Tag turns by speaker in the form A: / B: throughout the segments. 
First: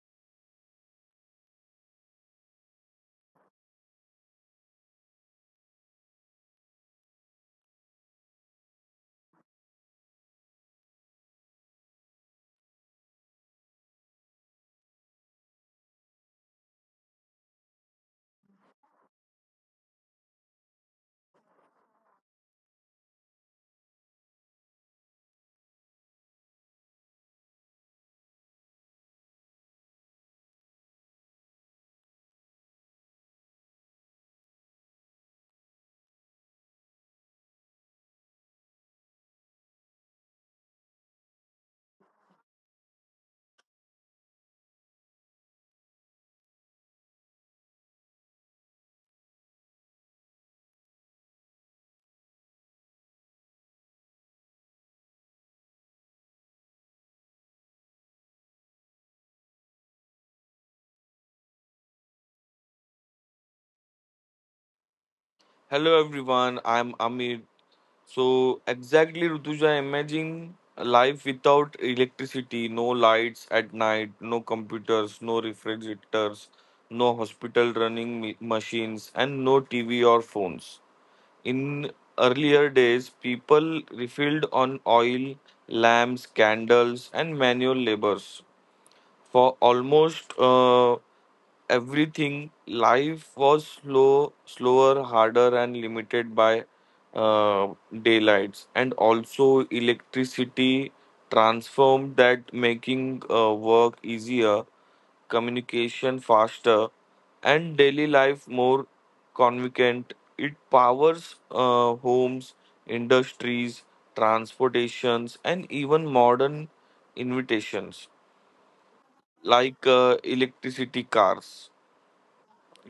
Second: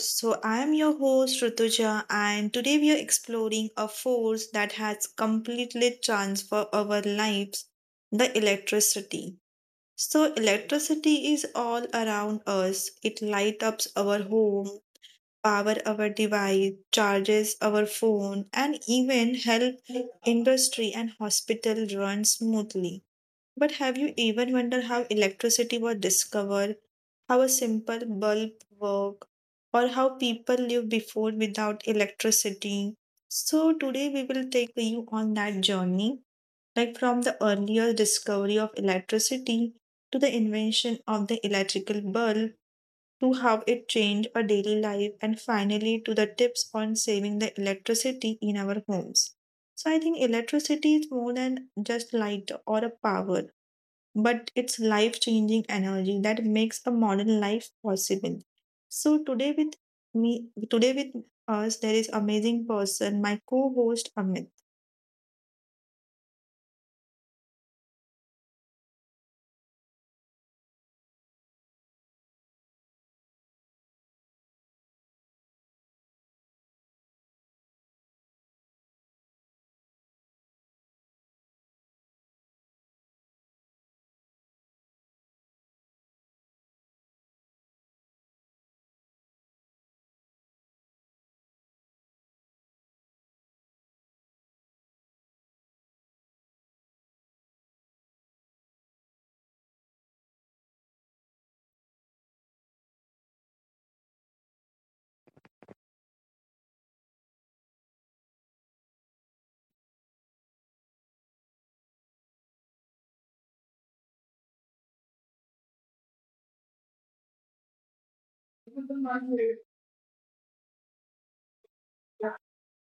A: I am your host Rutuja, and today we are exploring a force that has completely transformed our lives, the electricity. So, electricity is all around us. It lights up our home, power our device, charges our phone, and even help industry and hospital run smoothly. But have you even wondered how electricity was discovered? How a simple bulb work, or how people lived before without electricity. So today we will take you on that journey, like from the earlier discovery of electricity to the invention of the electrical bulb to how it changed our daily life and finally to the tips on saving the electricity in our homes. So I think electricity is more than just light or a power, but it's life changing energy that makes a modern life possible. So today with us, there is amazing person, my co-host Amit.
B: Hello everyone. I'm Amir. So exactly Rutuja, imagine a life without electricity, no lights at night, no computers, no refrigerators, no hospital running machines, and no TV or phones. In earlier days, people refilled on oil, lamps, candles, and manual labors for almost everything. Life was slow, slower, harder, and limited by uh, daylights. And also, electricity transformed that, making work easier, communication faster, and daily life more convenient. It powers homes, industries, transportations, and even modern invitations like electricity cars.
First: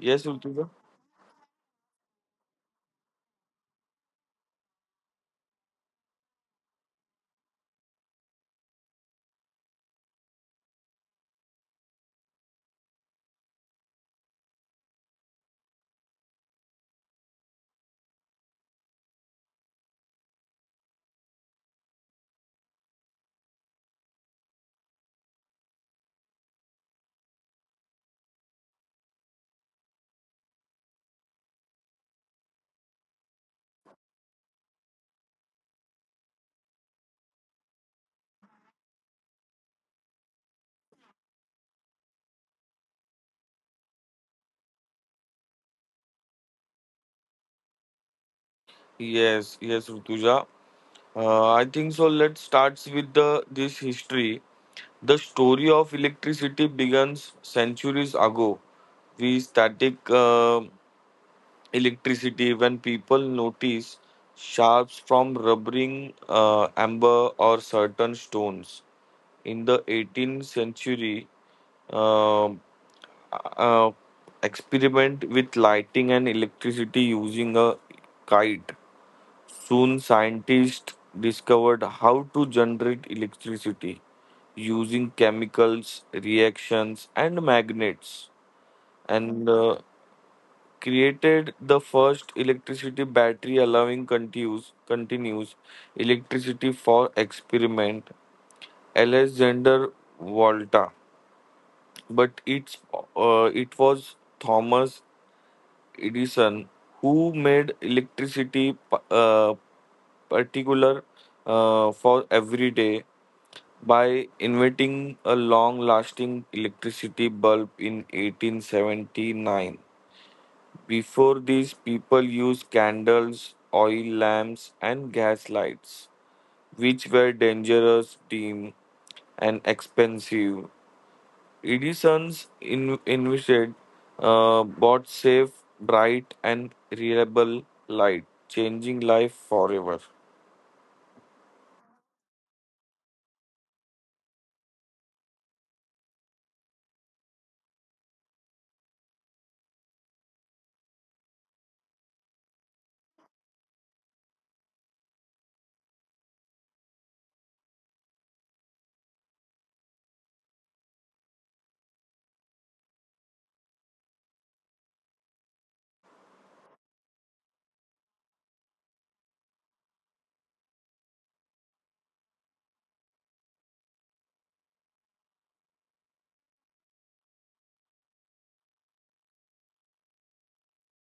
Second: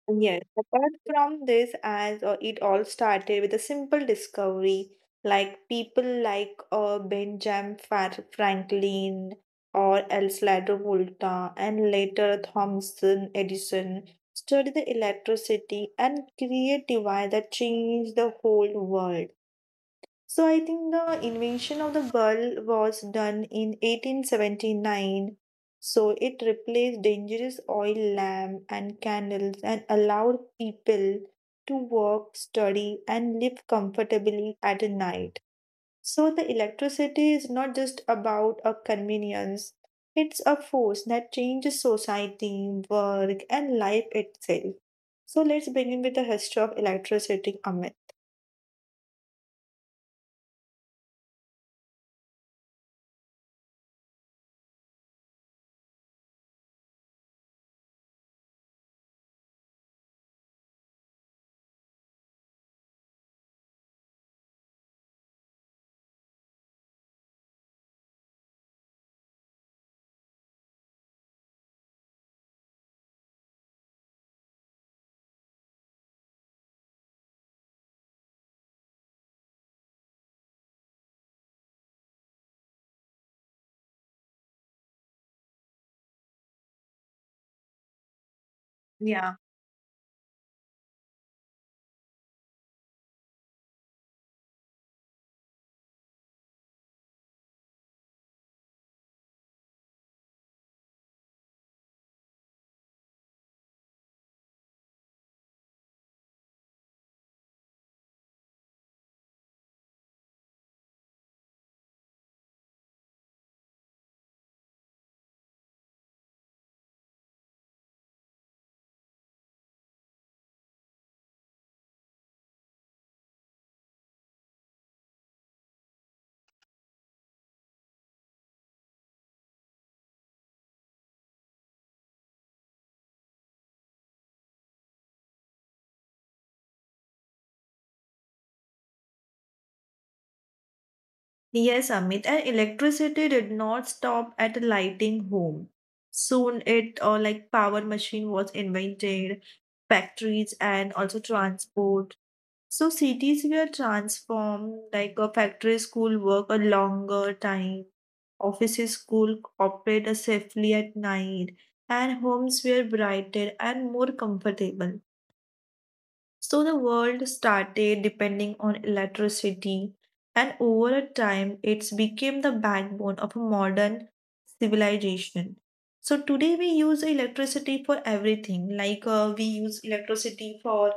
B: Yes,
A: Yes,
B: Rutuja.
A: apart from this, as it all started with a simple discovery, like people like Franklin or Elslada Volta and later Thomson Edison studied the electricity and create device that changed the whole world. So I think the invention of the bulb was done in 1879. So it replaced dangerous oil lamp and candles and allowed people to work, study and live comfortably at night. So the electricity is not just about a convenience. It's a force that changes society, work and life itself. So let's begin with the history of electricity, Amit.
B: Yes, yes, Rutuja. I think so. Let's start with the this history. The story of electricity begins centuries ago. We static electricity when people notice sharps from rubbering amber or certain stones. In the 18th century, um, uh, uh, experiment with lighting and electricity using a kite. Soon, scientists discovered how to generate electricity using chemicals, reactions, and magnets,
A: Yeah.
B: and created the first electricity battery allowing continuous electricity for experiment. Alexander Volta, but it was Thomas Edison, who made electricity particular for every day by inventing a long-lasting electricity bulb in 1879. Before this, people used candles, oil lamps, and gas lights, which were dangerous, dim, and expensive. Edison's invented bought safe, bright, and reliable light, changing life forever.
A: Yes, Amit, and electricity did not stop at lighting home. Soon it or like power machine was invented, factories and also transport. So cities were transformed, like a factory school work a longer time, offices school operate safely at night, and homes were brighter and more comfortable. So the world started depending on electricity, and over a time, it's became the backbone of a modern civilization. So today we use electricity for everything. Like we use electricity for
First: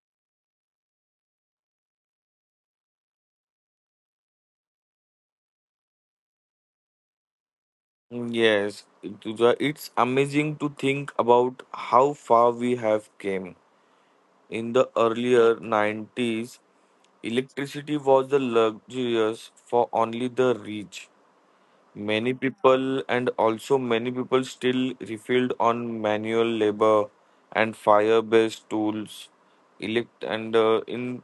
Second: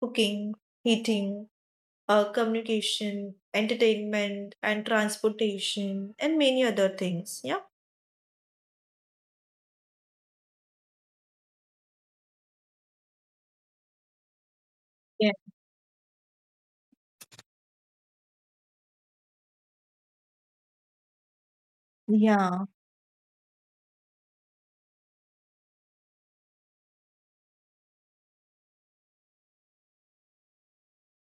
A: cooking, heating, communication, entertainment, and transportation, and many other things. Yeah.
B: Mm, yes, Tuja, it's amazing to think about how far we have came. In the
A: Yeah.
B: earlier 90s, electricity was the luxurious for only the rich. Many
A: Yeah.
B: people and also many people still refill on manual labor and fire-based tools. Elect and in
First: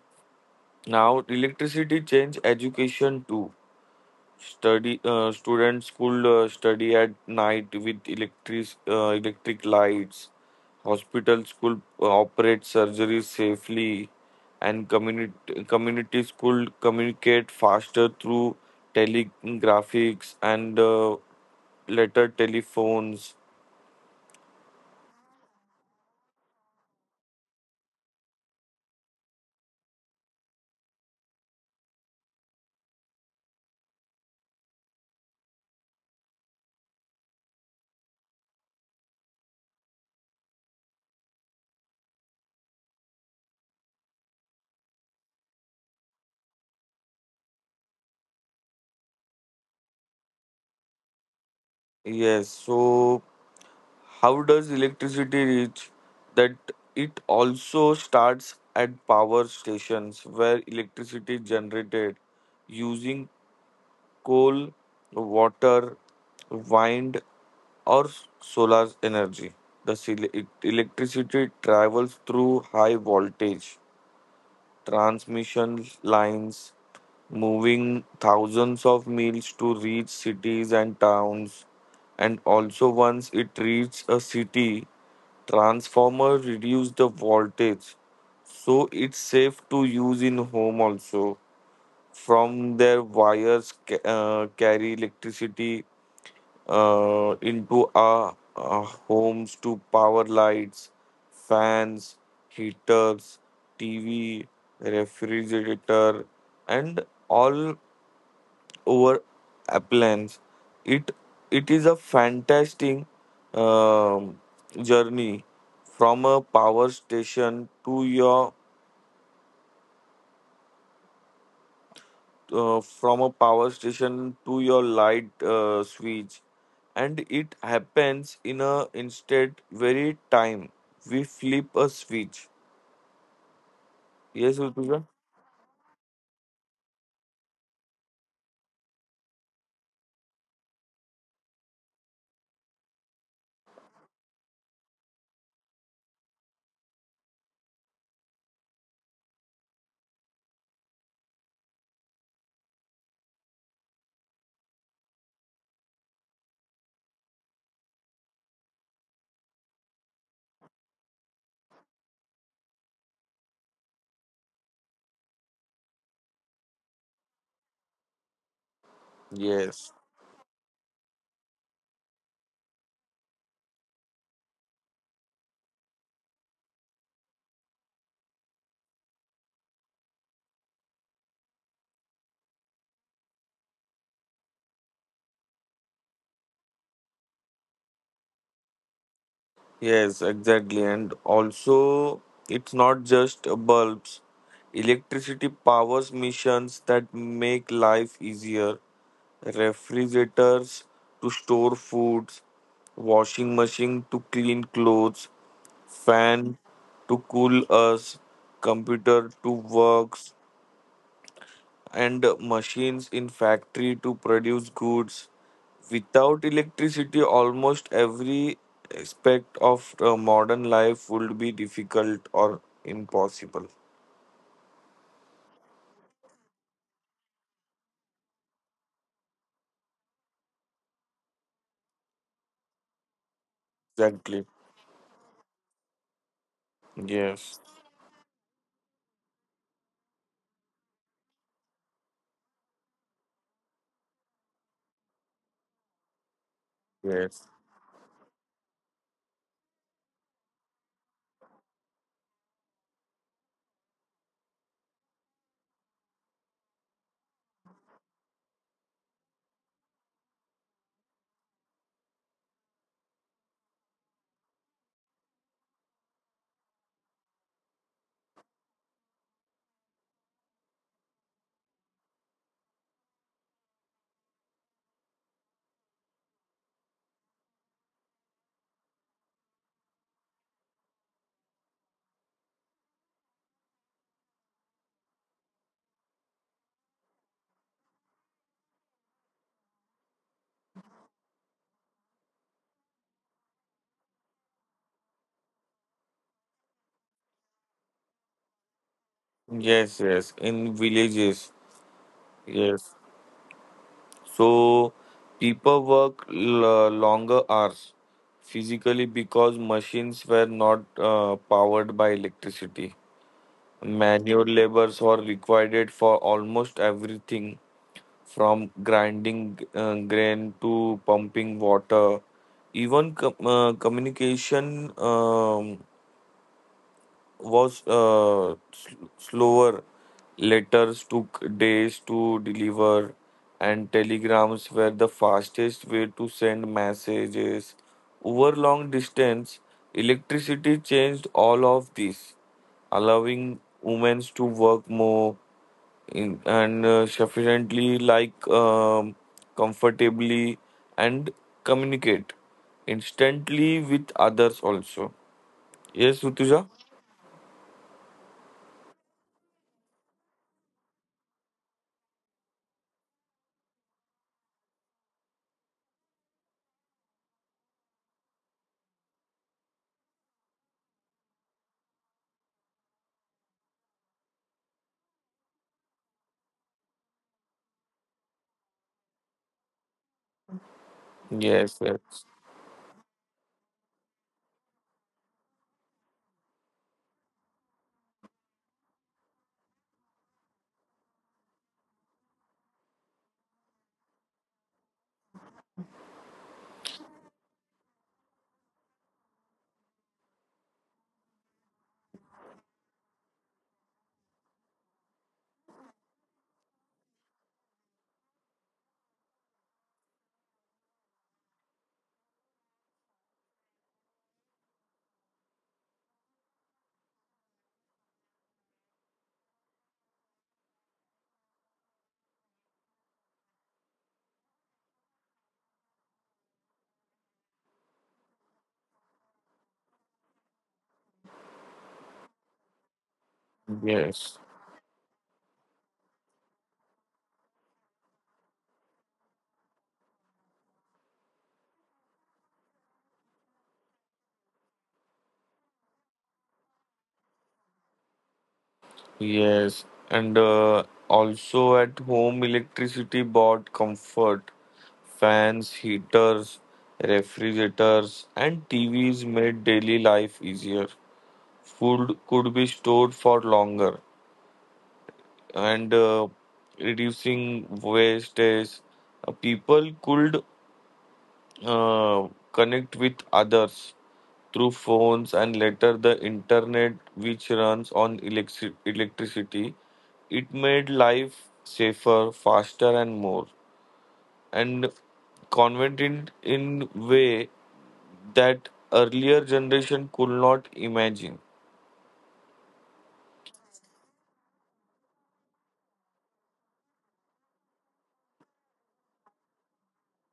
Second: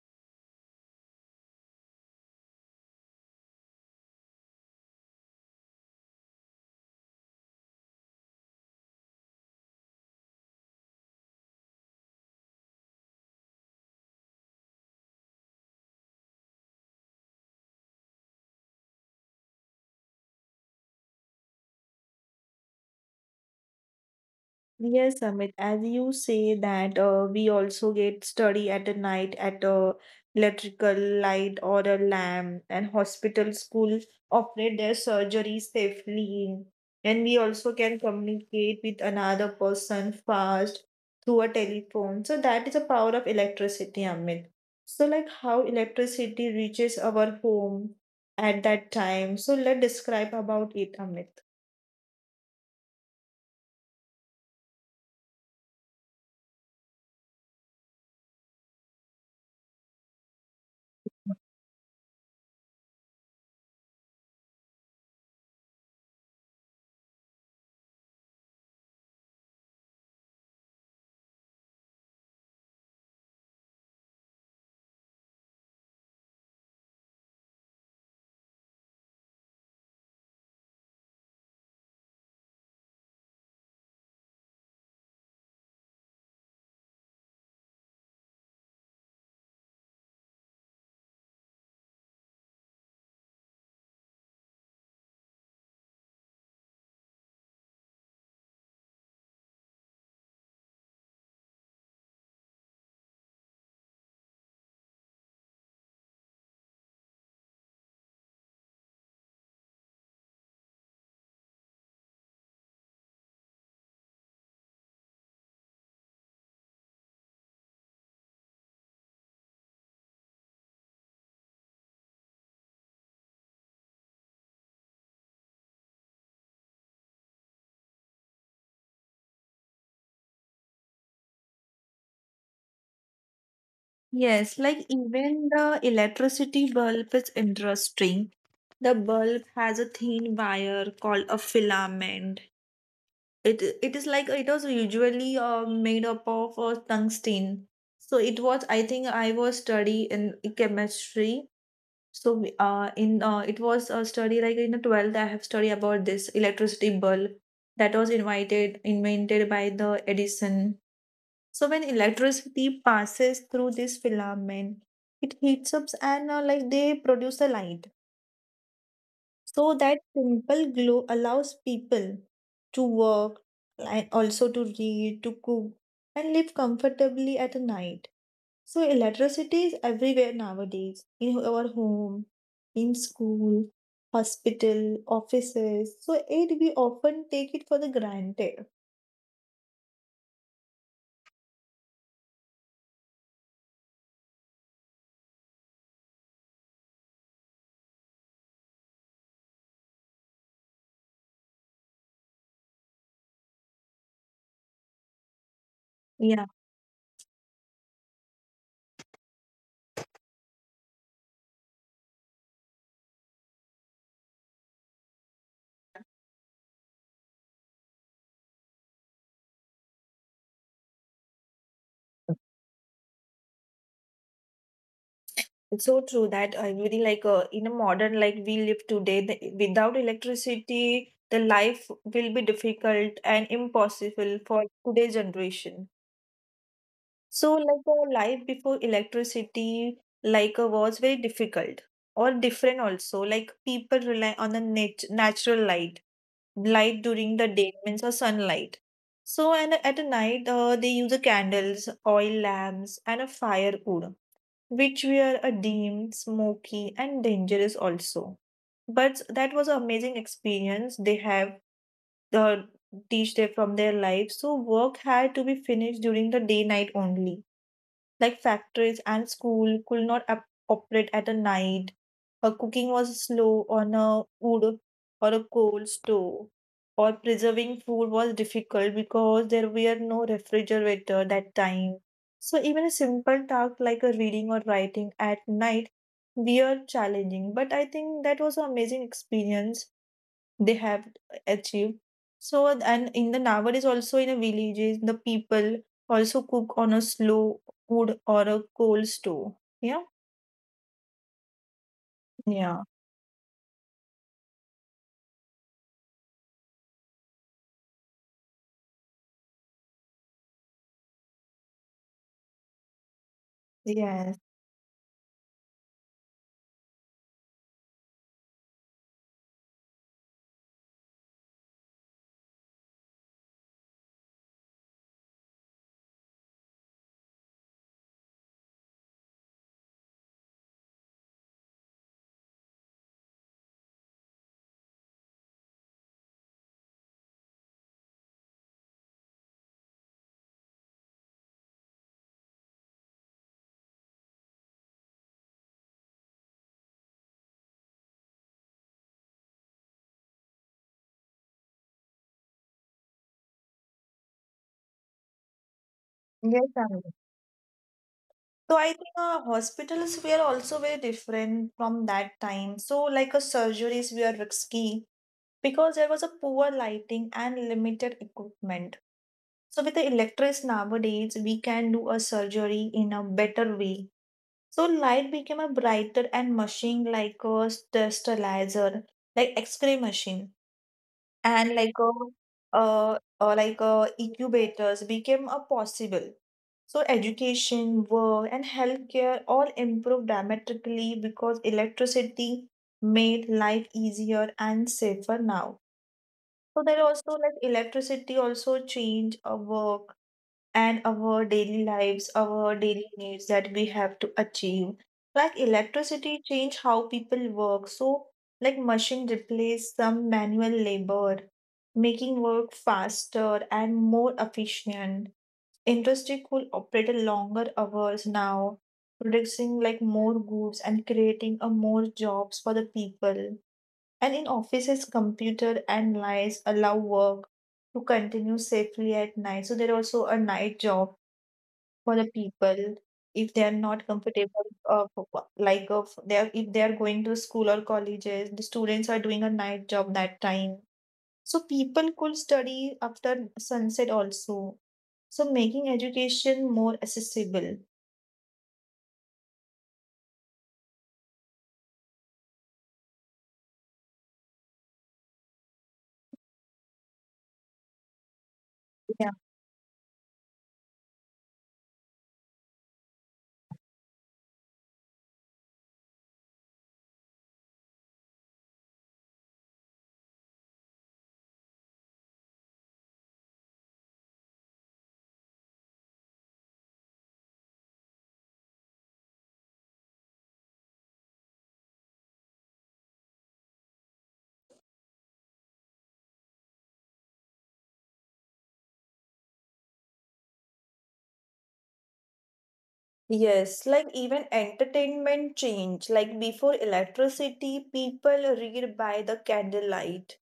B: Now electricity change education too. Study Students could study at night with electric lights. Hospitals could operate surgeries safely, and community communities could communicate faster through telegraphics and letter telephones.
A: Yes, Amit, as you say that we also get study at a night at a electrical light or a lamp and hospital school operate their surgeries safely and we also can communicate with another person fast through a telephone. So that is a power of electricity, Amit. So like how electricity reaches our home at that time. So let's describe about it, Amit.
B: Yes, so how does electricity reach? That it also starts at power stations where electricity is generated using coal, water, wind, or solar energy. The electricity travels through high voltage transmission lines moving thousands of miles to reach cities and towns. And also, once it reached a city, transformer reduce the voltage, so it's safe to use in home also. From their wires carry electricity into our homes to power lights, fans, heaters, TV, refrigerator, and all over appliance. It it is a fantastic um, journey from a power station to your light switch, and it happens in a instead very time we flip a switch. Yes,
A: Yes,
B: Rutuja?
A: like even the electricity bulb is interesting. The bulb has a thin wire called a filament. It is like it was usually made up of tungsten. So it was I think I was study in chemistry. So we- in it was a study like in the 12th I have studied about this electricity bulb that was invited invented by the Edison. So when electricity passes through this filament, it heats up and like they produce a light. So
B: Yes.
A: that simple glow allows people to work and also to read, to cook, and live comfortably at night. So electricity is everywhere nowadays in our home, in school, hospital, offices. So it we often take it for the granted.
B: Yes, exactly. And also, it's not just bulbs. Electricity powers missions that make life easier. Refrigerators to store foods, washing machine to clean clothes,
A: Yeah.
B: fan to cool us, computer to work, and machines in factory to produce goods. Without electricity, almost every aspect of modern life would be difficult or impossible.
A: It's so true that really like in a modern like we live today, the, without electricity, the life will be difficult and impossible
B: Exactly.
A: for today's generation. So
B: Yes.
A: like our life before electricity like was very difficult or different also. Like people rely on the natural light, light during the
B: Yes.
A: day means or sunlight. So and at a night they use the candles, oil lamps, and a firewood which were a deemed smoky and dangerous also. But that was an amazing experience. They have the teach they from their life. So work had to be finished during the day night only like factories and school could not operate at a night. Her cooking was slow on a wood or a coal stove, or preserving food was difficult because there were no refrigerator that time. So even a simple task like a reading or writing at night were challenging. But I think that was an amazing experience they have achieved. So and in the nowadays also in the villages the people also cook on a slow wood or a coal stove. Yeah.
B: Yes, yes, in villages.
A: Yeah.
B: Yes. So people work longer hours physically because machines were not powered by electricity.
A: Yes.
B: Manual labors were required for almost everything from grinding grain to pumping water. Even communication was slower. Letters took days to deliver, and telegrams were the fastest way to send messages. Over long distance, electricity changed all of this, allowing women to work more in, and sufficiently, comfortably, and communicate instantly with others also. Yes,
A: Yes,
B: Utuja?
A: Tanvi. So I think hospitals were also very different from that time. So like a surgeries were risky because there was a poor lighting and limited equipment. So with the electrics nowadays, we can do a surgery in a better way. So light became a brighter and machine like a sterilizer, like X-ray machine, and
B: Yes, yes.
A: like a incubators became a possible. So education, work, and healthcare all improved dramatically because electricity made life easier and safer now. So there also like electricity also changed our work and our daily needs that we have to achieve. Like electricity change how people work. So like machine replace some manual labor, making work faster and more efficient. Industry could operate longer hours now, producing like more goods and creating a more jobs for the people. And in offices, computer and lights allow work to continue safely at night. So there are also a night job for the people if they are not
B: Yes,
A: comfortable of if they are going to school or colleges, the students are doing a night job that time, so people could study after sunset also, so making education more accessible.
B: yes, and also at home, electricity bought comfort. Fans, heaters, refrigerators, and
A: Yeah.
B: TVs made daily life easier. Food could be stored for longer, and reducing wastage. People could connect with others through phones and later the internet which runs on electricity. It made life safer, faster, and more and convenient in way that earlier generation could not imagine.
A: Yes, like even entertainment change. Like before electricity, people read by the candlelight,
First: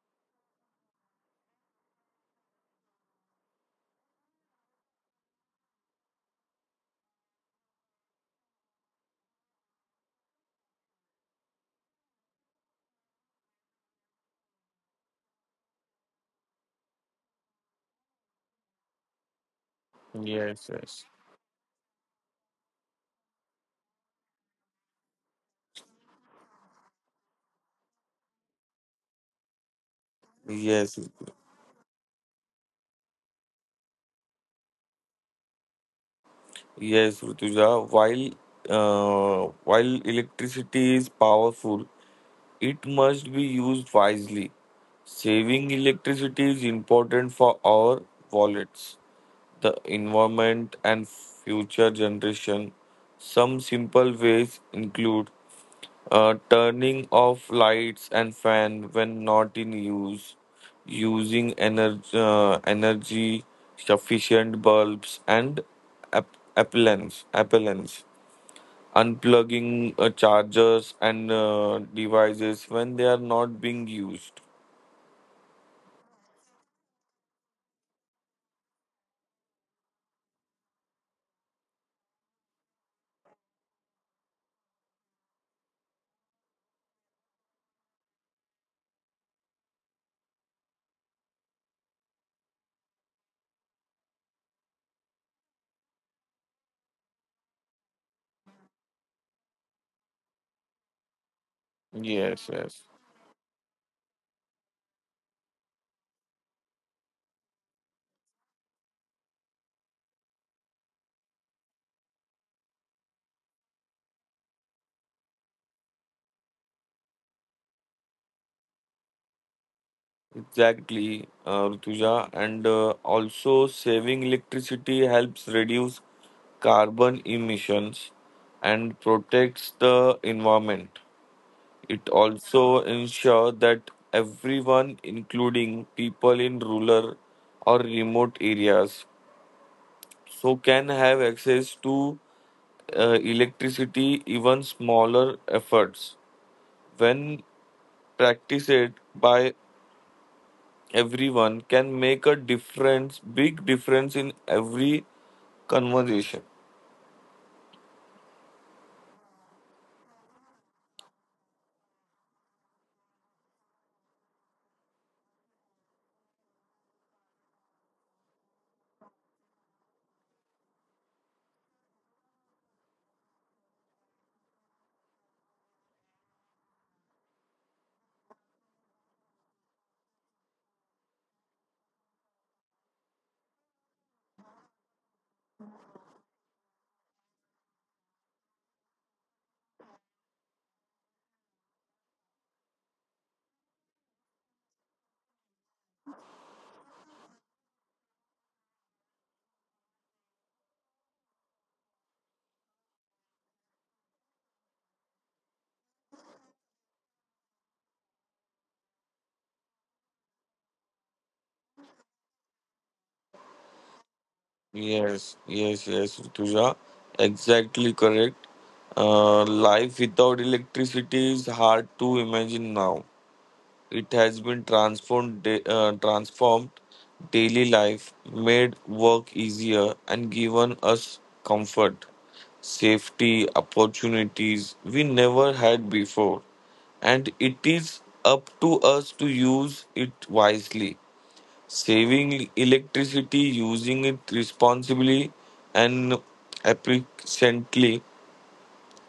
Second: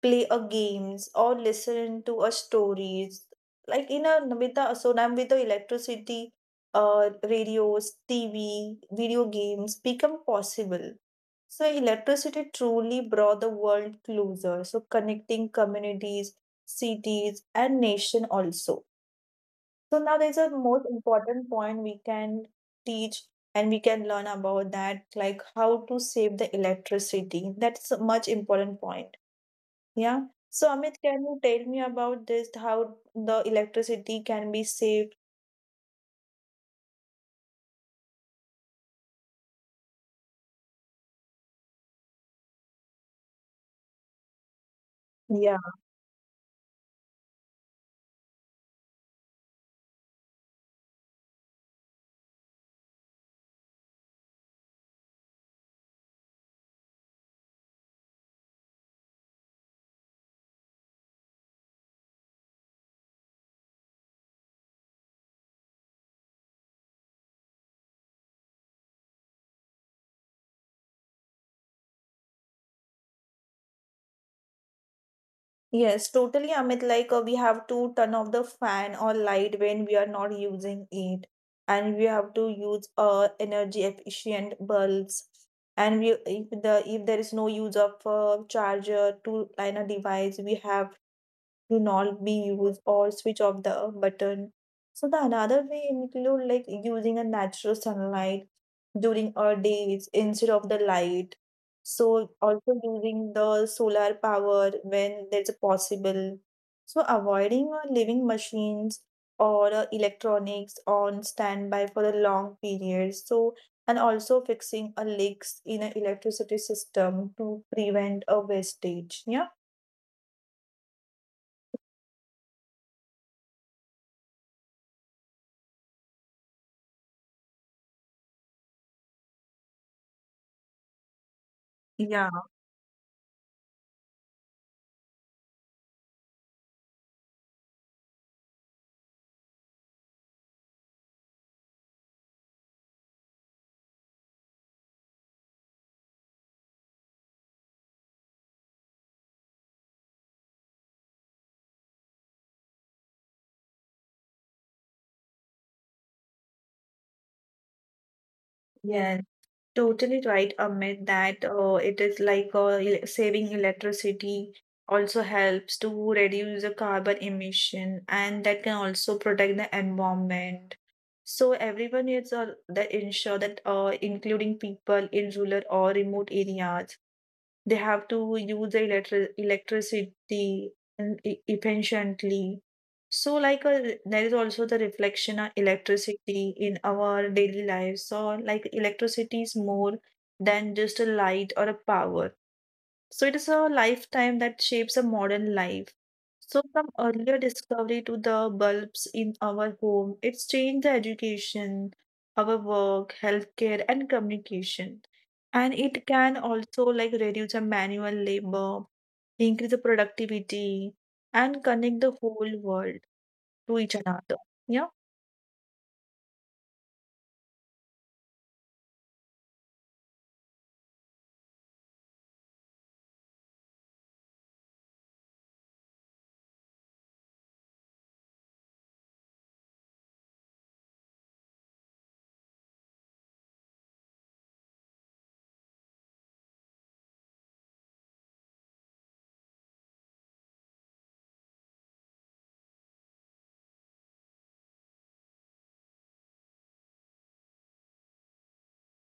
A: play a games or listen to a stories, like in a with the so now with the electricity, radios, TV, video games become possible. So electricity truly brought the world closer, so connecting communities, cities and nation also. So now there's a
B: Yes,
A: most
B: yes.
A: important point we can teach, and we can learn about that, like how to save the electricity. That's a much important point. Yeah. So, Amit,
B: Yes,
A: can you tell me about this, how the electricity can be saved?
B: yes, Rutuja. While electricity is powerful, it must be used wisely.
A: Yeah.
B: Saving electricity is important for our wallets, the environment, and future generation. Some simple ways include turning off lights and fan when not in use, using energy sufficient bulbs and appellants, unplugging chargers and devices when they are not being used.
A: Yes, totally, Amit. Like, we have to turn off the fan or light when we are not using it. And we have to use energy efficient bulbs. And we, if there is no use of charger to line a device, we have to not be used or switch off the button. So the another way include like using a natural sunlight during our days instead of the light. So
B: Yes,
A: also
B: yes,
A: using the solar power when there's a possible. So avoiding living machines or electronics on standby for the long periods. So and also fixing a leaks in an electricity system to prevent a wastage. Yeah.
B: exactly, Rutuja. And also, saving electricity helps reduce carbon emissions and protects the environment. It
A: Yeah.
B: also ensures that everyone, including people in rural or remote areas, so can have access to electricity. Even smaller efforts when practiced by everyone can make a difference big difference in every conversation.
A: Yes. Totally right, Amit, that it is like saving electricity also helps to reduce the carbon emission and that can also protect the environment. So everyone needs that ensure that including people in rural or remote areas, they have to use the electricity and efficiently. So, like, there is also the reflection of electricity in our daily lives. So, like, electricity is more than just a light or a power. So, it is a lifetime that shapes a modern life. So, from earlier discovery to the bulbs in our home, it's changed the education, our work, healthcare, and communication. And it can also, like, reduce the manual labor, increase the productivity, and connect the whole world to each another. Yeah.
B: Yes, yes, yes, Rituja. Exactly correct. Life without electricity is hard to imagine now. It has been transformed daily life, made work easier, and given us comfort, safety, opportunities we never had before. And it is up to us to use it wisely, saving electricity, using it responsibly, and efficiently.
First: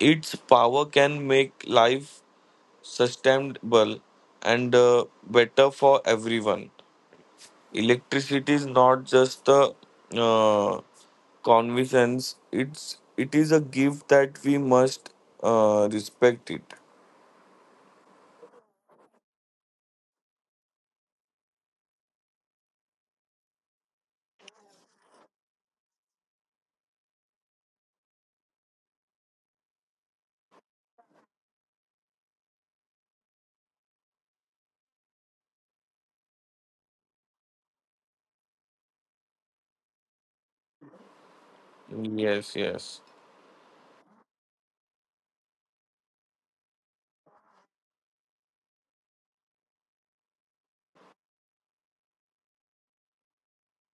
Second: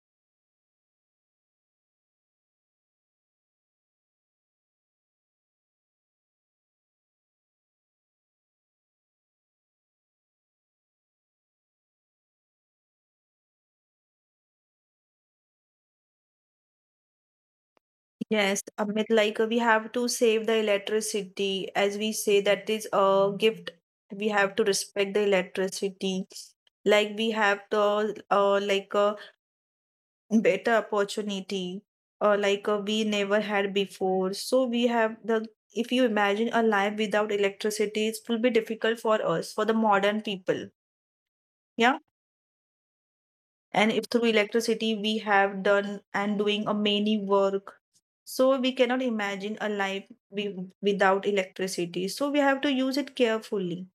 B: Its power can make life sustainable and better for everyone. Electricity is not just a uh, convenience; it is a gift that we must respect it.
A: Yes, Amit, like we have to save the electricity, as we say that is a gift. We have to respect the electricity. Like we have the like a better opportunity, or like we never had before. So we have the. If you imagine a life without electricity, it will be difficult for us, for the modern people. Yeah.
B: Yes, yes,
A: And if through electricity we have done and doing a many work, so we cannot imagine a life without electricity, so we have to use it carefully.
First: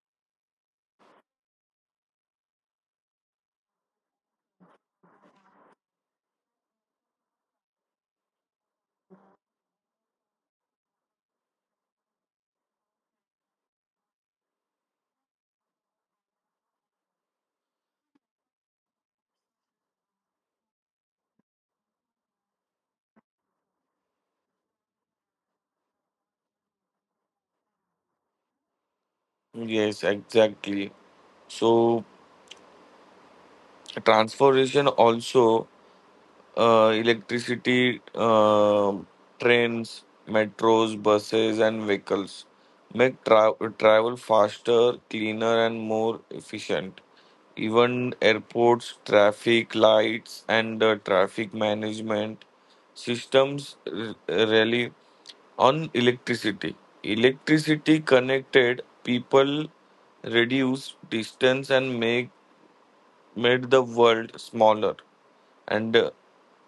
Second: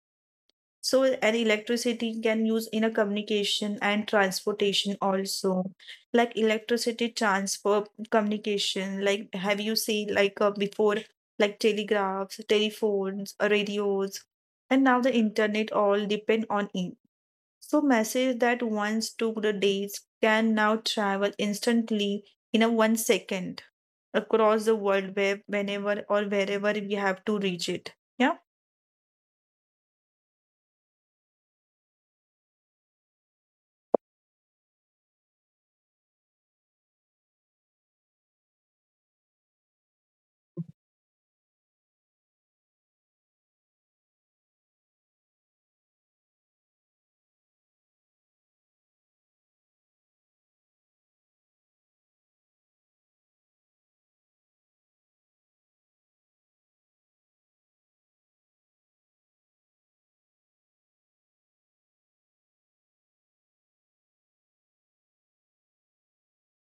A: So an electricity can use in a communication and transportation also, like electricity transfer communication, like have you seen like before, like telegraphs, telephones, radios, and now the internet all depend on it. So, messages that once took the days can now travel instantly in a 1 second across the world web whenever or wherever we have to reach it. Yeah.
B: yes, exactly. So transformation also. uh, electricity, um Trains, metros, buses, and vehicles make travel faster, cleaner, and more efficient. Even airports, traffic lights, and traffic management systems rely on electricity. Electricity connected people, reduce distance, and make made the world smaller, and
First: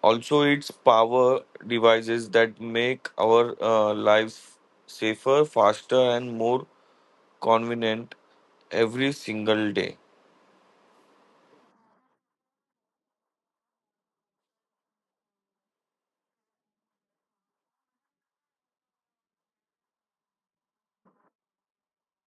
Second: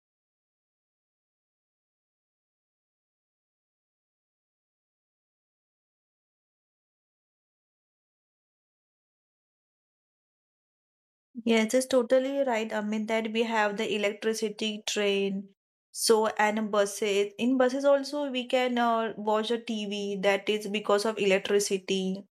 B: also its power devices that make our lives safer, faster, and more convenient every single day.
A: Yes, it's totally right. I mean that we have the electricity, train, so and buses. In buses also we can watch a TV, that is because of electricity.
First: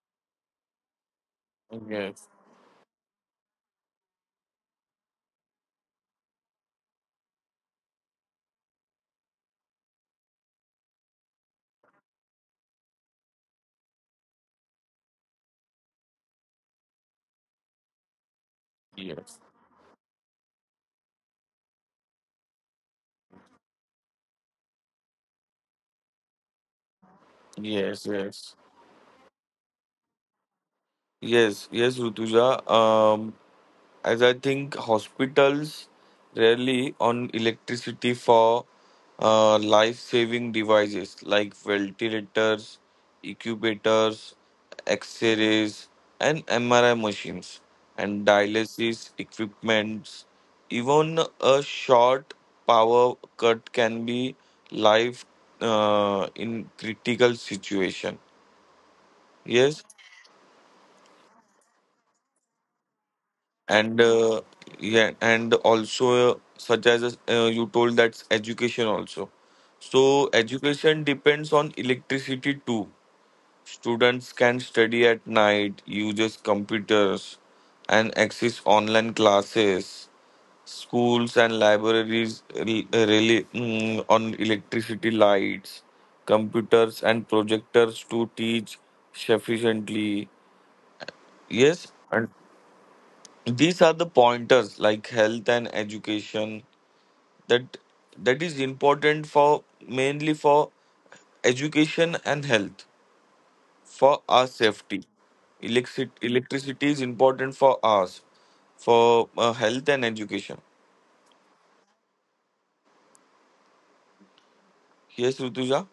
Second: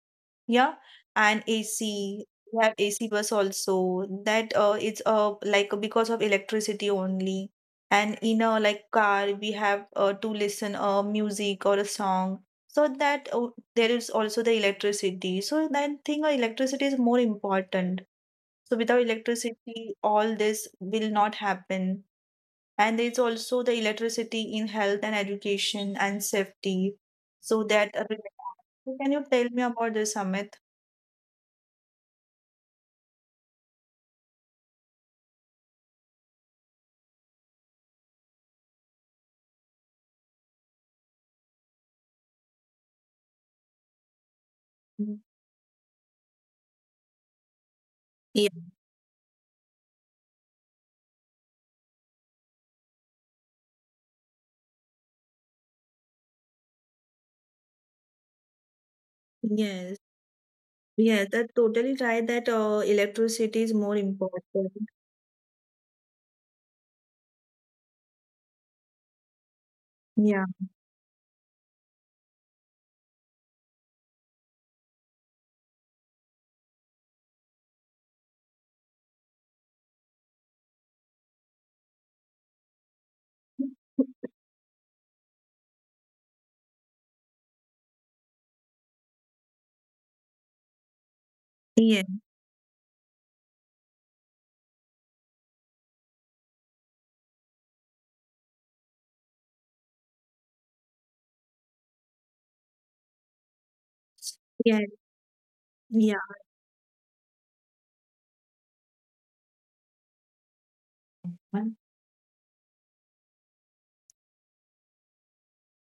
A: Yeah, and AC.
B: Yes,
A: We have AC bus also. That it's like because of electricity only. And in a like car, we have to listen music or a song. So that there is also the electricity. So that thing, electricity is more important. So without
B: yes,
A: electricity, all this will not happen. And there's also the electricity in health and education and safety. So that
B: yes, yes,
A: can you tell me about this, Amit?
B: yes, yes, Rutuja. As I think hospitals rarely on electricity for life-saving devices like ventilators, incubators, X-rays, and MRI machines, and
A: Yeah.
B: dialysis equipments. Even a short power cut can be life in critical situation. Yes,
A: Yes, yes, that totally right that electricity is more
B: and
A: important.
B: yeah, and also such as you told, that's education also. So
A: Yeah.
B: education depends on electricity too. Students can study at night, uses computers and access online classes. Schools and libraries rely on electricity lights, computers and projectors to teach sufficiently. Yes,
A: Yeah.
B: these are the pointers like health and education. that that is important for mainly for education and health. For our safety,
A: Yeah.
B: electricity is important for us for health and education.
A: Yeah.
B: Yes, Rutuja.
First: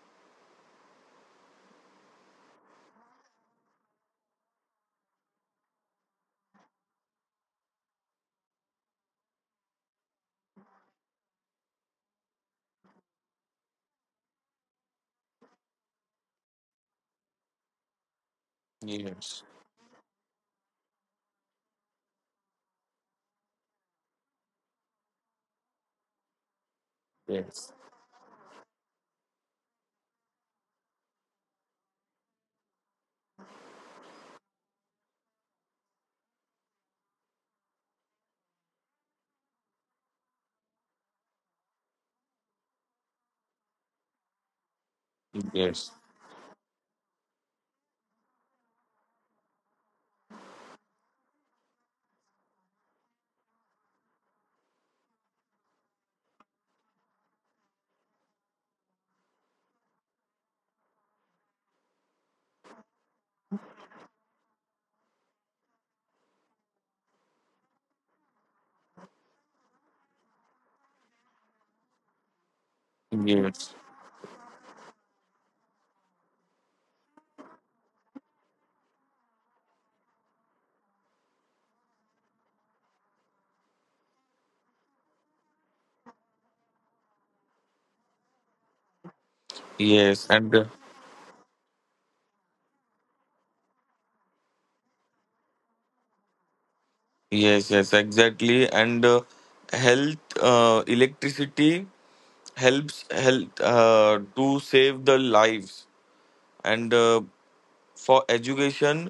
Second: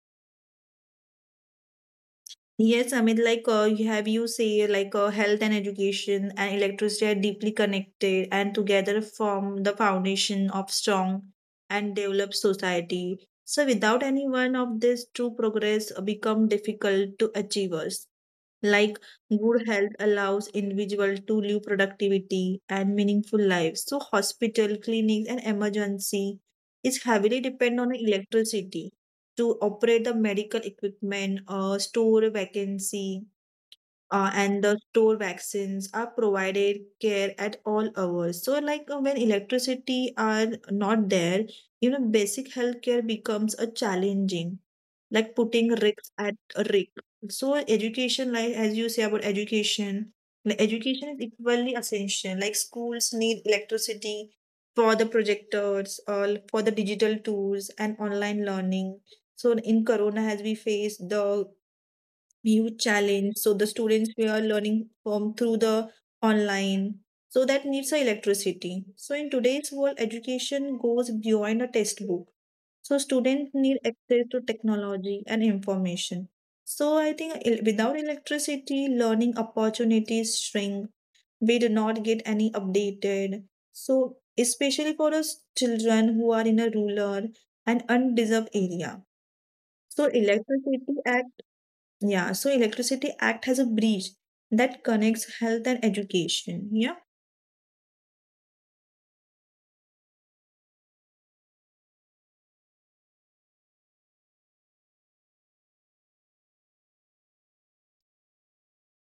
A: Yes, you say, health and education and electricity are deeply connected and together form the foundation of strong and developed society. So, without any one of these, true progress become difficult to achieve us. Like
B: Yes,
A: good health allows individual to live productivity and meaningful lives. So, hospital, clinics, and emergency is heavily
B: yes,
A: depend on electricity to operate the medical equipment, store vacancy, and the store vaccines are provided care at all hours so like when electricity are not there basic healthcare becomes a challenging like putting
B: yes,
A: risks at a risk. So education like as you say about education, like education is equally essential, like schools need electricity for the projectors or for the digital tools and online learning. So in corona as we face the huge challenge. So the students were learning from through the online. So that needs a electricity. So in today's world, education goes beyond a textbook. So students
B: yes,
A: need access to technology and information. So I think without electricity, learning opportunities shrink. We do not get any updated. So especially for us children who are in a rural and undeserved area. So
B: yes, and
A: electricity yeah, so Electricity Act has a bridge that connects health and education. Yeah.
B: yes, yes, exactly. And health, electricity help to save the lives, and for education,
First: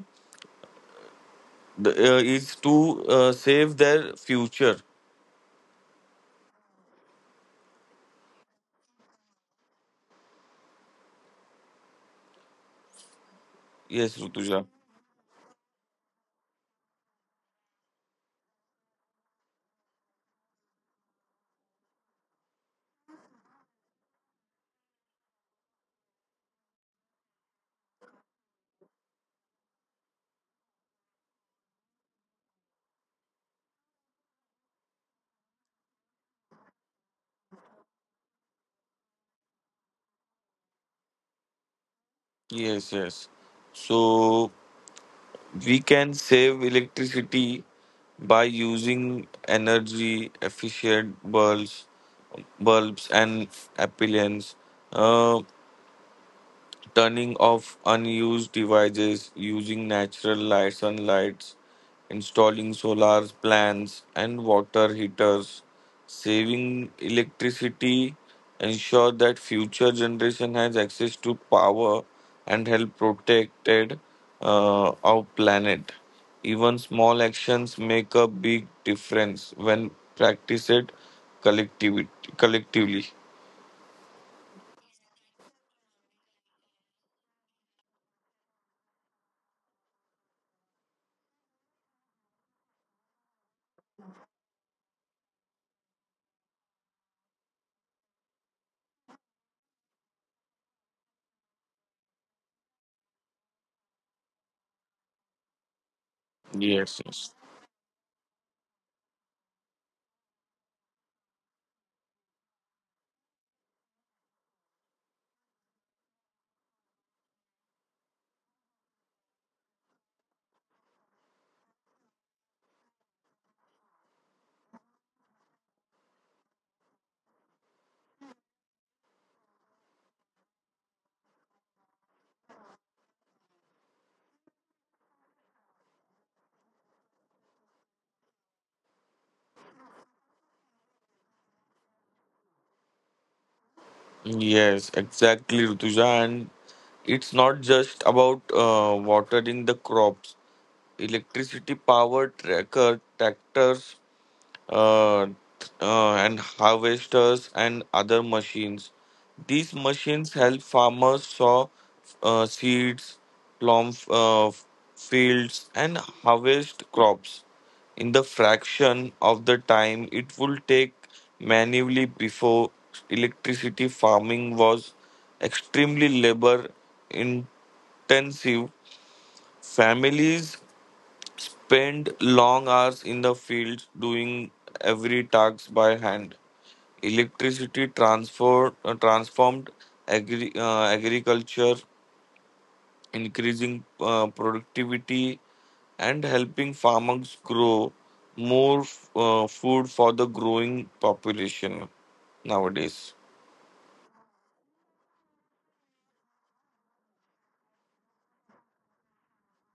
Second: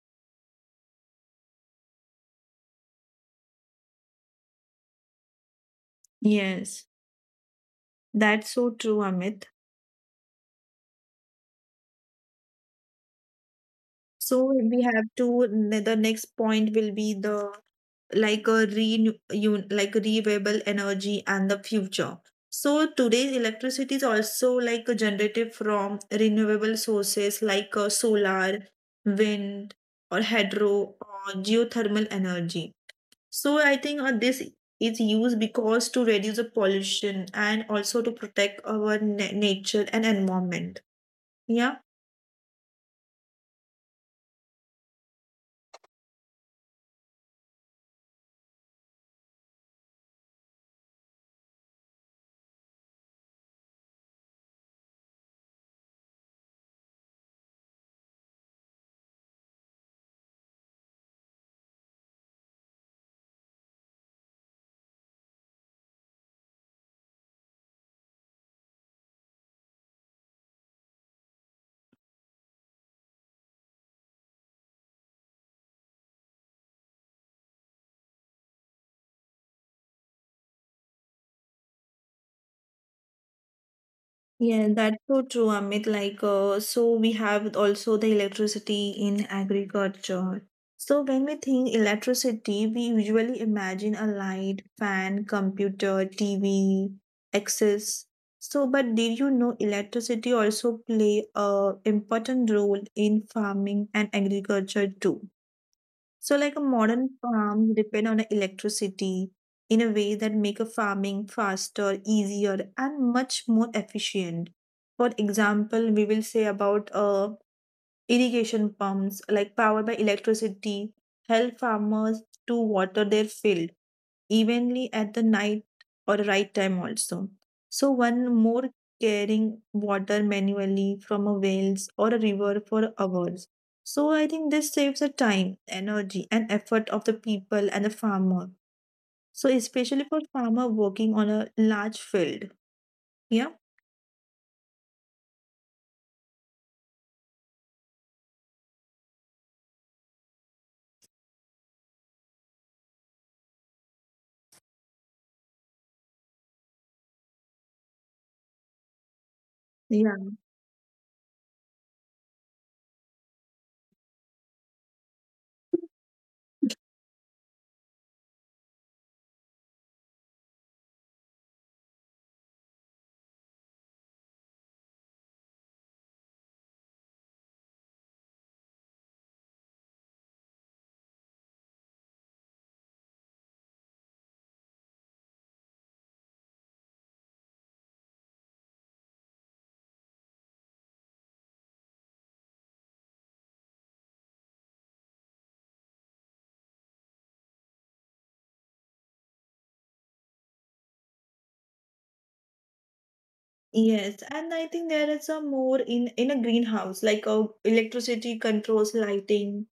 B: is to save their future.
A: Yes, that's so true, Amit.
B: Yes,
A: So
B: Rutuja.
A: we have to the next point will be the like a like renewable energy and the future. So today's electricity is also like a generated from renewable sources like solar, wind, or hydro or geothermal energy. So I think this is used because to reduce the pollution and also to protect our nature and environment. Yeah.
B: Yes, yes. So we can save electricity by using energy efficient bulbs and appliances. Uh, Turning off unused devices, using natural light, sunlight, installing solar plants and water heaters, saving electricity, ensure that future generation has access to power and help protected our planet. Even small actions make a big difference when practiced collectivity, collectively.
A: Yeah, that's so true, Amit. Like, so we have also the electricity in agriculture. So when we think electricity, we usually imagine a light, fan, computer, TV, access. So, but did you know electricity also play a important role in farming and agriculture too? So, like a
B: Yes,
A: modern
B: yes.
A: farm depend on electricity in a way that make a farming faster, easier, and much more efficient. For example, we will say about irrigation pumps, like powered by electricity, help farmers to water their field evenly at the night or right time also. So one more carrying water manually from a wells or a river for hours. So I think this saves the time, energy, and effort of the people and the farmer. So especially for farmer working on a large field. Yeah.
B: Yes, exactly, Rutuja. And it's not just about watering the crops. Electricity powered tracker tractors uh, and harvesters and other machines. These machines
A: Yeah.
B: help farmers sow seeds, plumb fields, and harvest crops in the fraction of the time it would take manually. Before electricity, farming was extremely labor intensive. Families spend long hours in the fields doing every task by hand. Electricity transformed agriculture, increasing productivity and helping farmers grow more food for the growing population nowadays.
A: Yes, and I think there is a more in a greenhouse, like a electricity controls lighting,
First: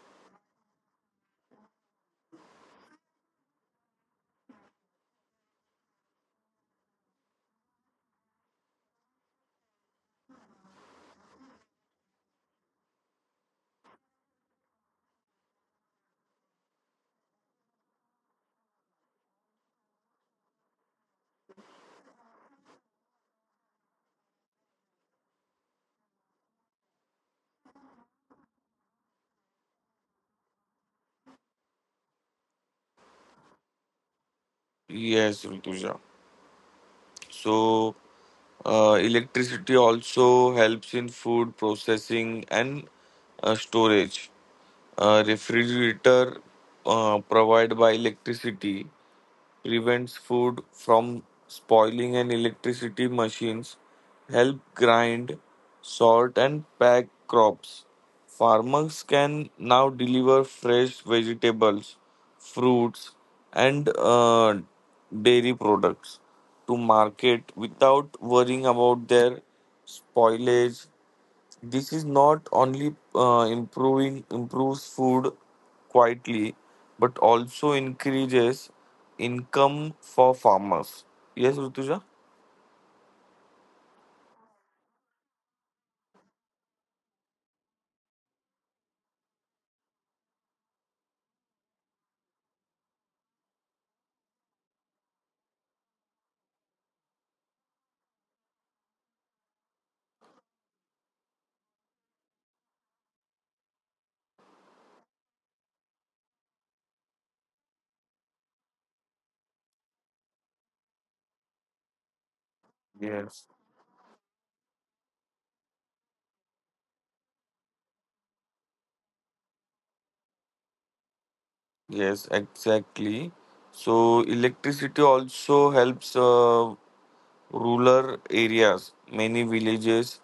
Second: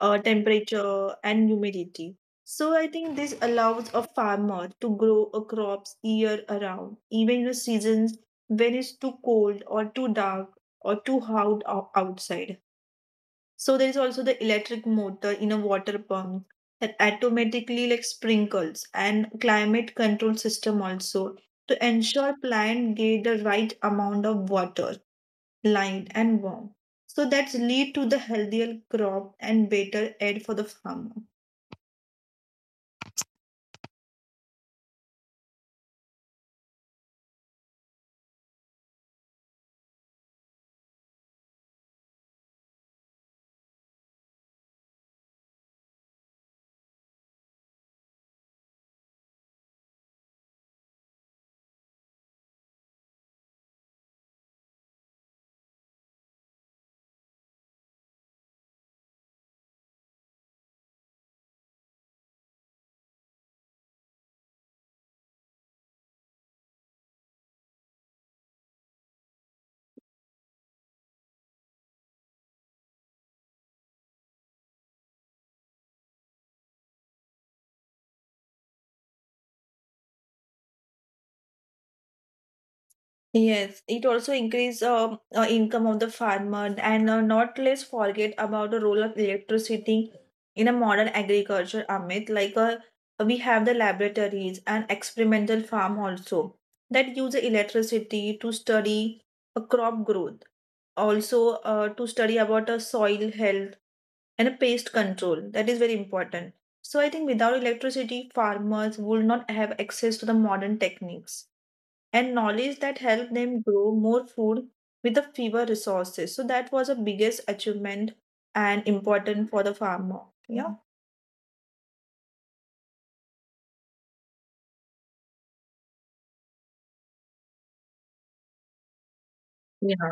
A: temperature, and humidity. So I think this allows a farmer to grow a crops year around, even in the seasons when it's too cold or too dark or too hot outside. So there is also the electric motor in a water pump that automatically like sprinkles and climate control system also to ensure plant get the right amount of water light and warm. So that's lead to the healthier crop and better aid for the farmer.
B: Yes, Rituja. So electricity also helps in food processing and storage. Refrigerator provided by electricity prevents food from spoiling, and electricity machines help grind, sort and pack crops. Farmers can now deliver fresh vegetables, fruits and dairy products to market without worrying about their spoilage. This is not only improving improves food quietly, but also increases income for farmers. Yes, Rutuja?
A: Yes, it also increase income of the farmer and not less forget about the role of electricity in a modern agriculture, Amit. Like, we have the laboratories and experimental farm also that use the electricity to study a crop growth, also to study about a soil health and a pest control. That is very important. So I think without electricity, farmers would not have access to the modern techniques and knowledge that
B: Yes.
A: help them grow more food with the fewer resources. So that was the biggest achievement and important for the farmer. Yeah.
B: Yes, exactly. So electricity also helps rural areas. Many
A: Yeah.
B: villages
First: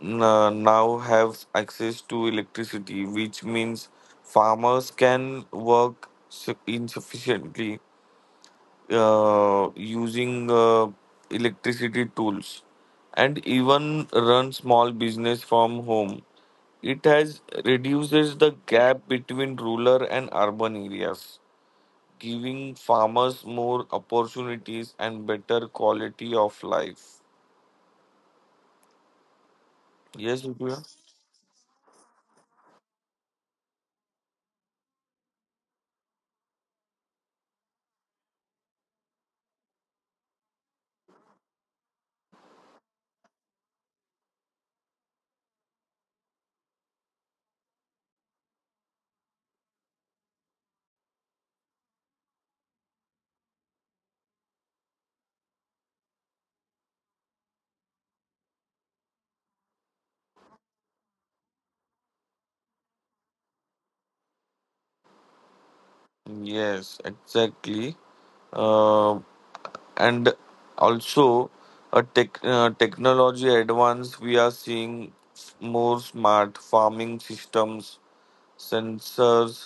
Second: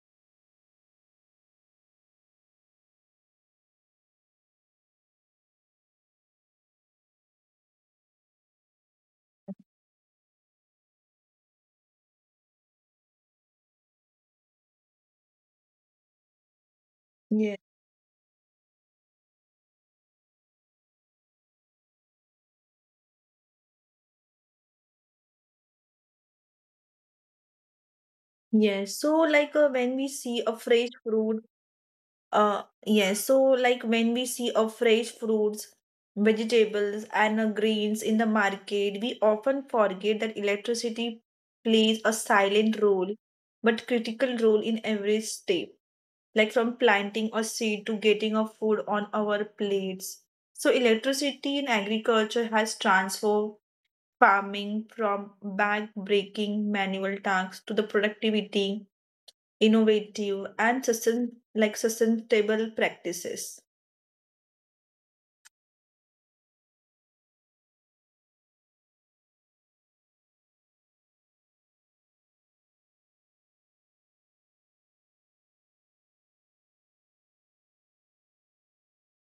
B: now have access to electricity, which means farmers can work insufficiently using electricity tools and even run small business from home. It has
A: Yeah.
B: reduces the gap between rural and urban areas, giving farmers more opportunities and better quality of life.
A: Yes. So like when
B: Yes,
A: we see
B: Rutuja?
A: a fresh fruit. Yes. So, like when we see a fresh fruits, vegetables, and grains in the market, we often forget that electricity plays a silent role, but critical role in every step, like from planting a seed to getting a food on our plates. So, electricity in agriculture has transformed farming from back-breaking manual tasks to the productivity innovative and sustainable practices.
B: Yes, exactly. Uh, and also, a technology advance, we are seeing more smart farming systems, sensors,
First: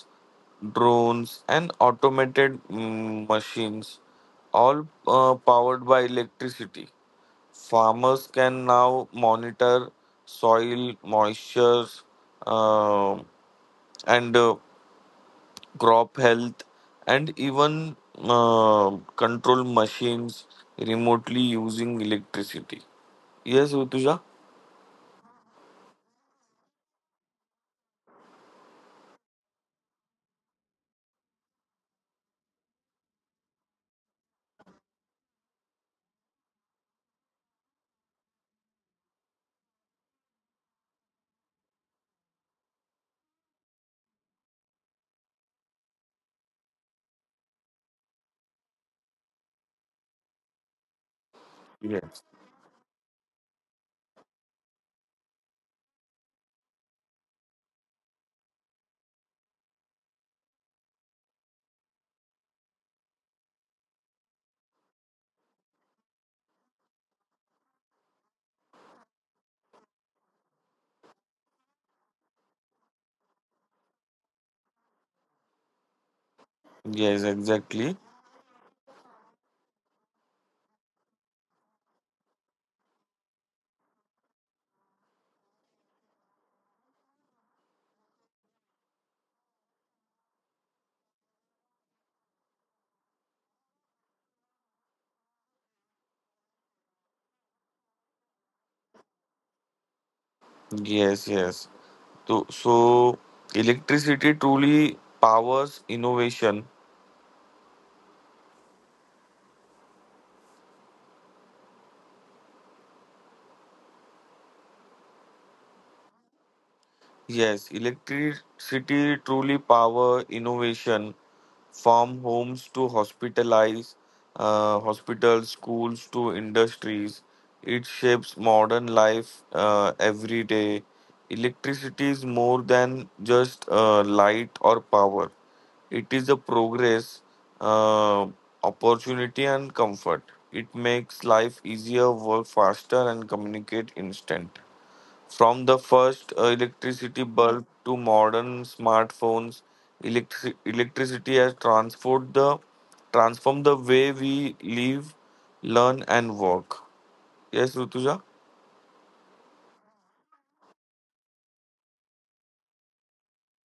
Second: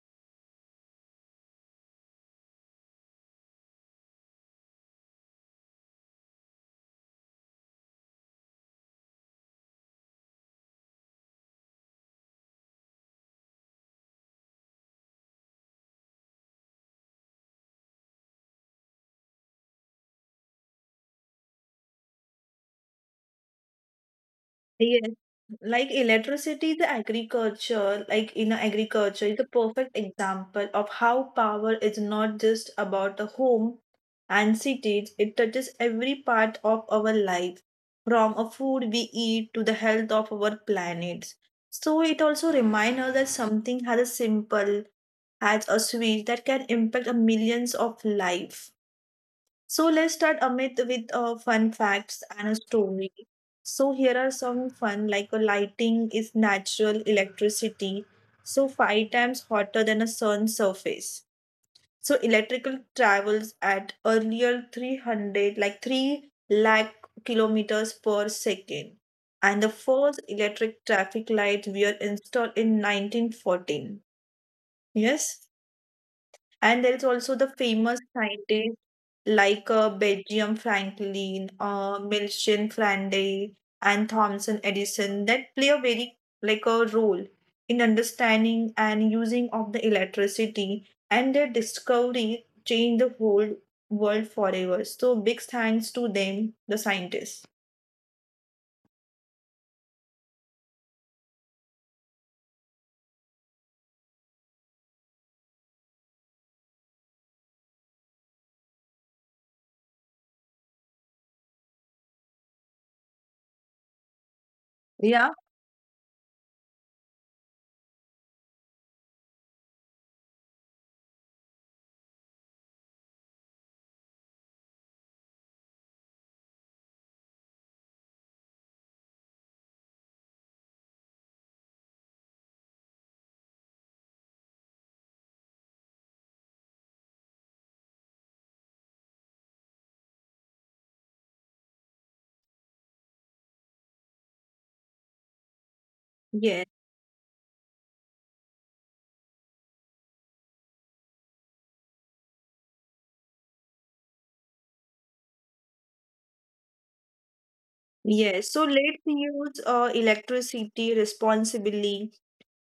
B: drones, and automated machines, all powered by electricity. Farmers can now monitor soil moisture uh, and crop health, and even control machines remotely using electricity. Yes, Utuja?
A: Yes. Like electricity, the agriculture, like in agriculture, is a perfect example of how power is not just about the home and cities. It touches every part of our life, from a food we eat to the health of our planet. So it also reminds us that something has a simple, has a switch that can impact a millions of life. So let's start Amit with
B: Yes.
A: fun facts and a story. So here are some fun like a lighting is natural electricity, so five times hotter than a sun surface. So electrical travels at earlier 300 like 3 lakh kilometers per second. And the first electric traffic lights were installed in 1914. Yes?
B: Yes,
A: And
B: exactly.
A: there is also the famous scientists like Belgium Franklin, Milton Flandre, and Thomson Edison that play a very like a role in understanding and using of the electricity, and their discovery changed the whole world forever. So big thanks to them, the scientists.
B: Yes, yes. So, so electricity truly powers innovation.
A: Yeah.
B: Yes, electricity truly power innovation from homes to hospitalized hospitals, schools to industries. It shapes modern life every day. Electricity is more than just light or power. It is a progress, uh, opportunity, and comfort. It makes life easier, work faster, and communicate instant. From the first electricity
A: Yes.
B: bulb to modern smartphones, electricity has transformed the way we live, learn, and work. Yes, Rutuja.
A: Yes. So let's use electricity responsibly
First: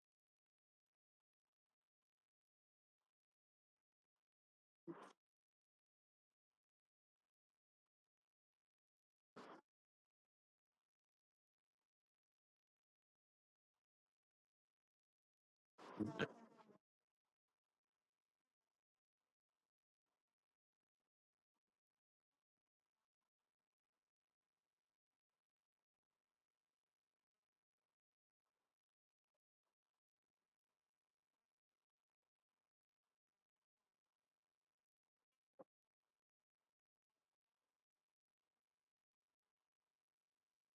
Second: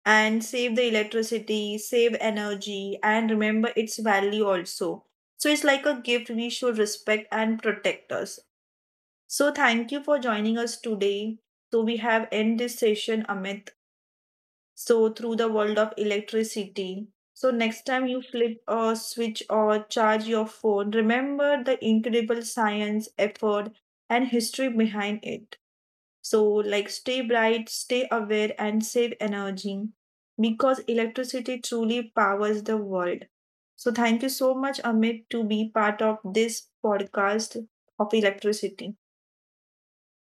A: and save the electricity, save energy, and remember its value also. So it's like a gift we should respect and protect us. So thank you for joining us today. So we have end this session, Amit. So through the world of electricity. So next time you flip a switch or charge your phone, remember the incredible science, effort, and history behind it. So, like, stay bright, stay aware, and save energy because electricity truly powers the world. So, thank you so much, Amit, to be part of this podcast of electricity.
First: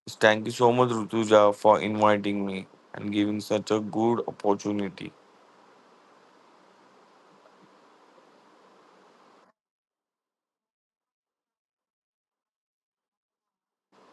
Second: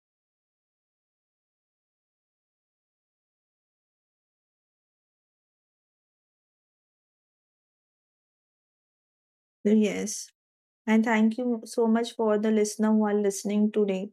B: Yes, thank you so much, Rutuja, for inviting me and giving such a good opportunity.
A: Yes. And thank you so much for the listener who are listening today.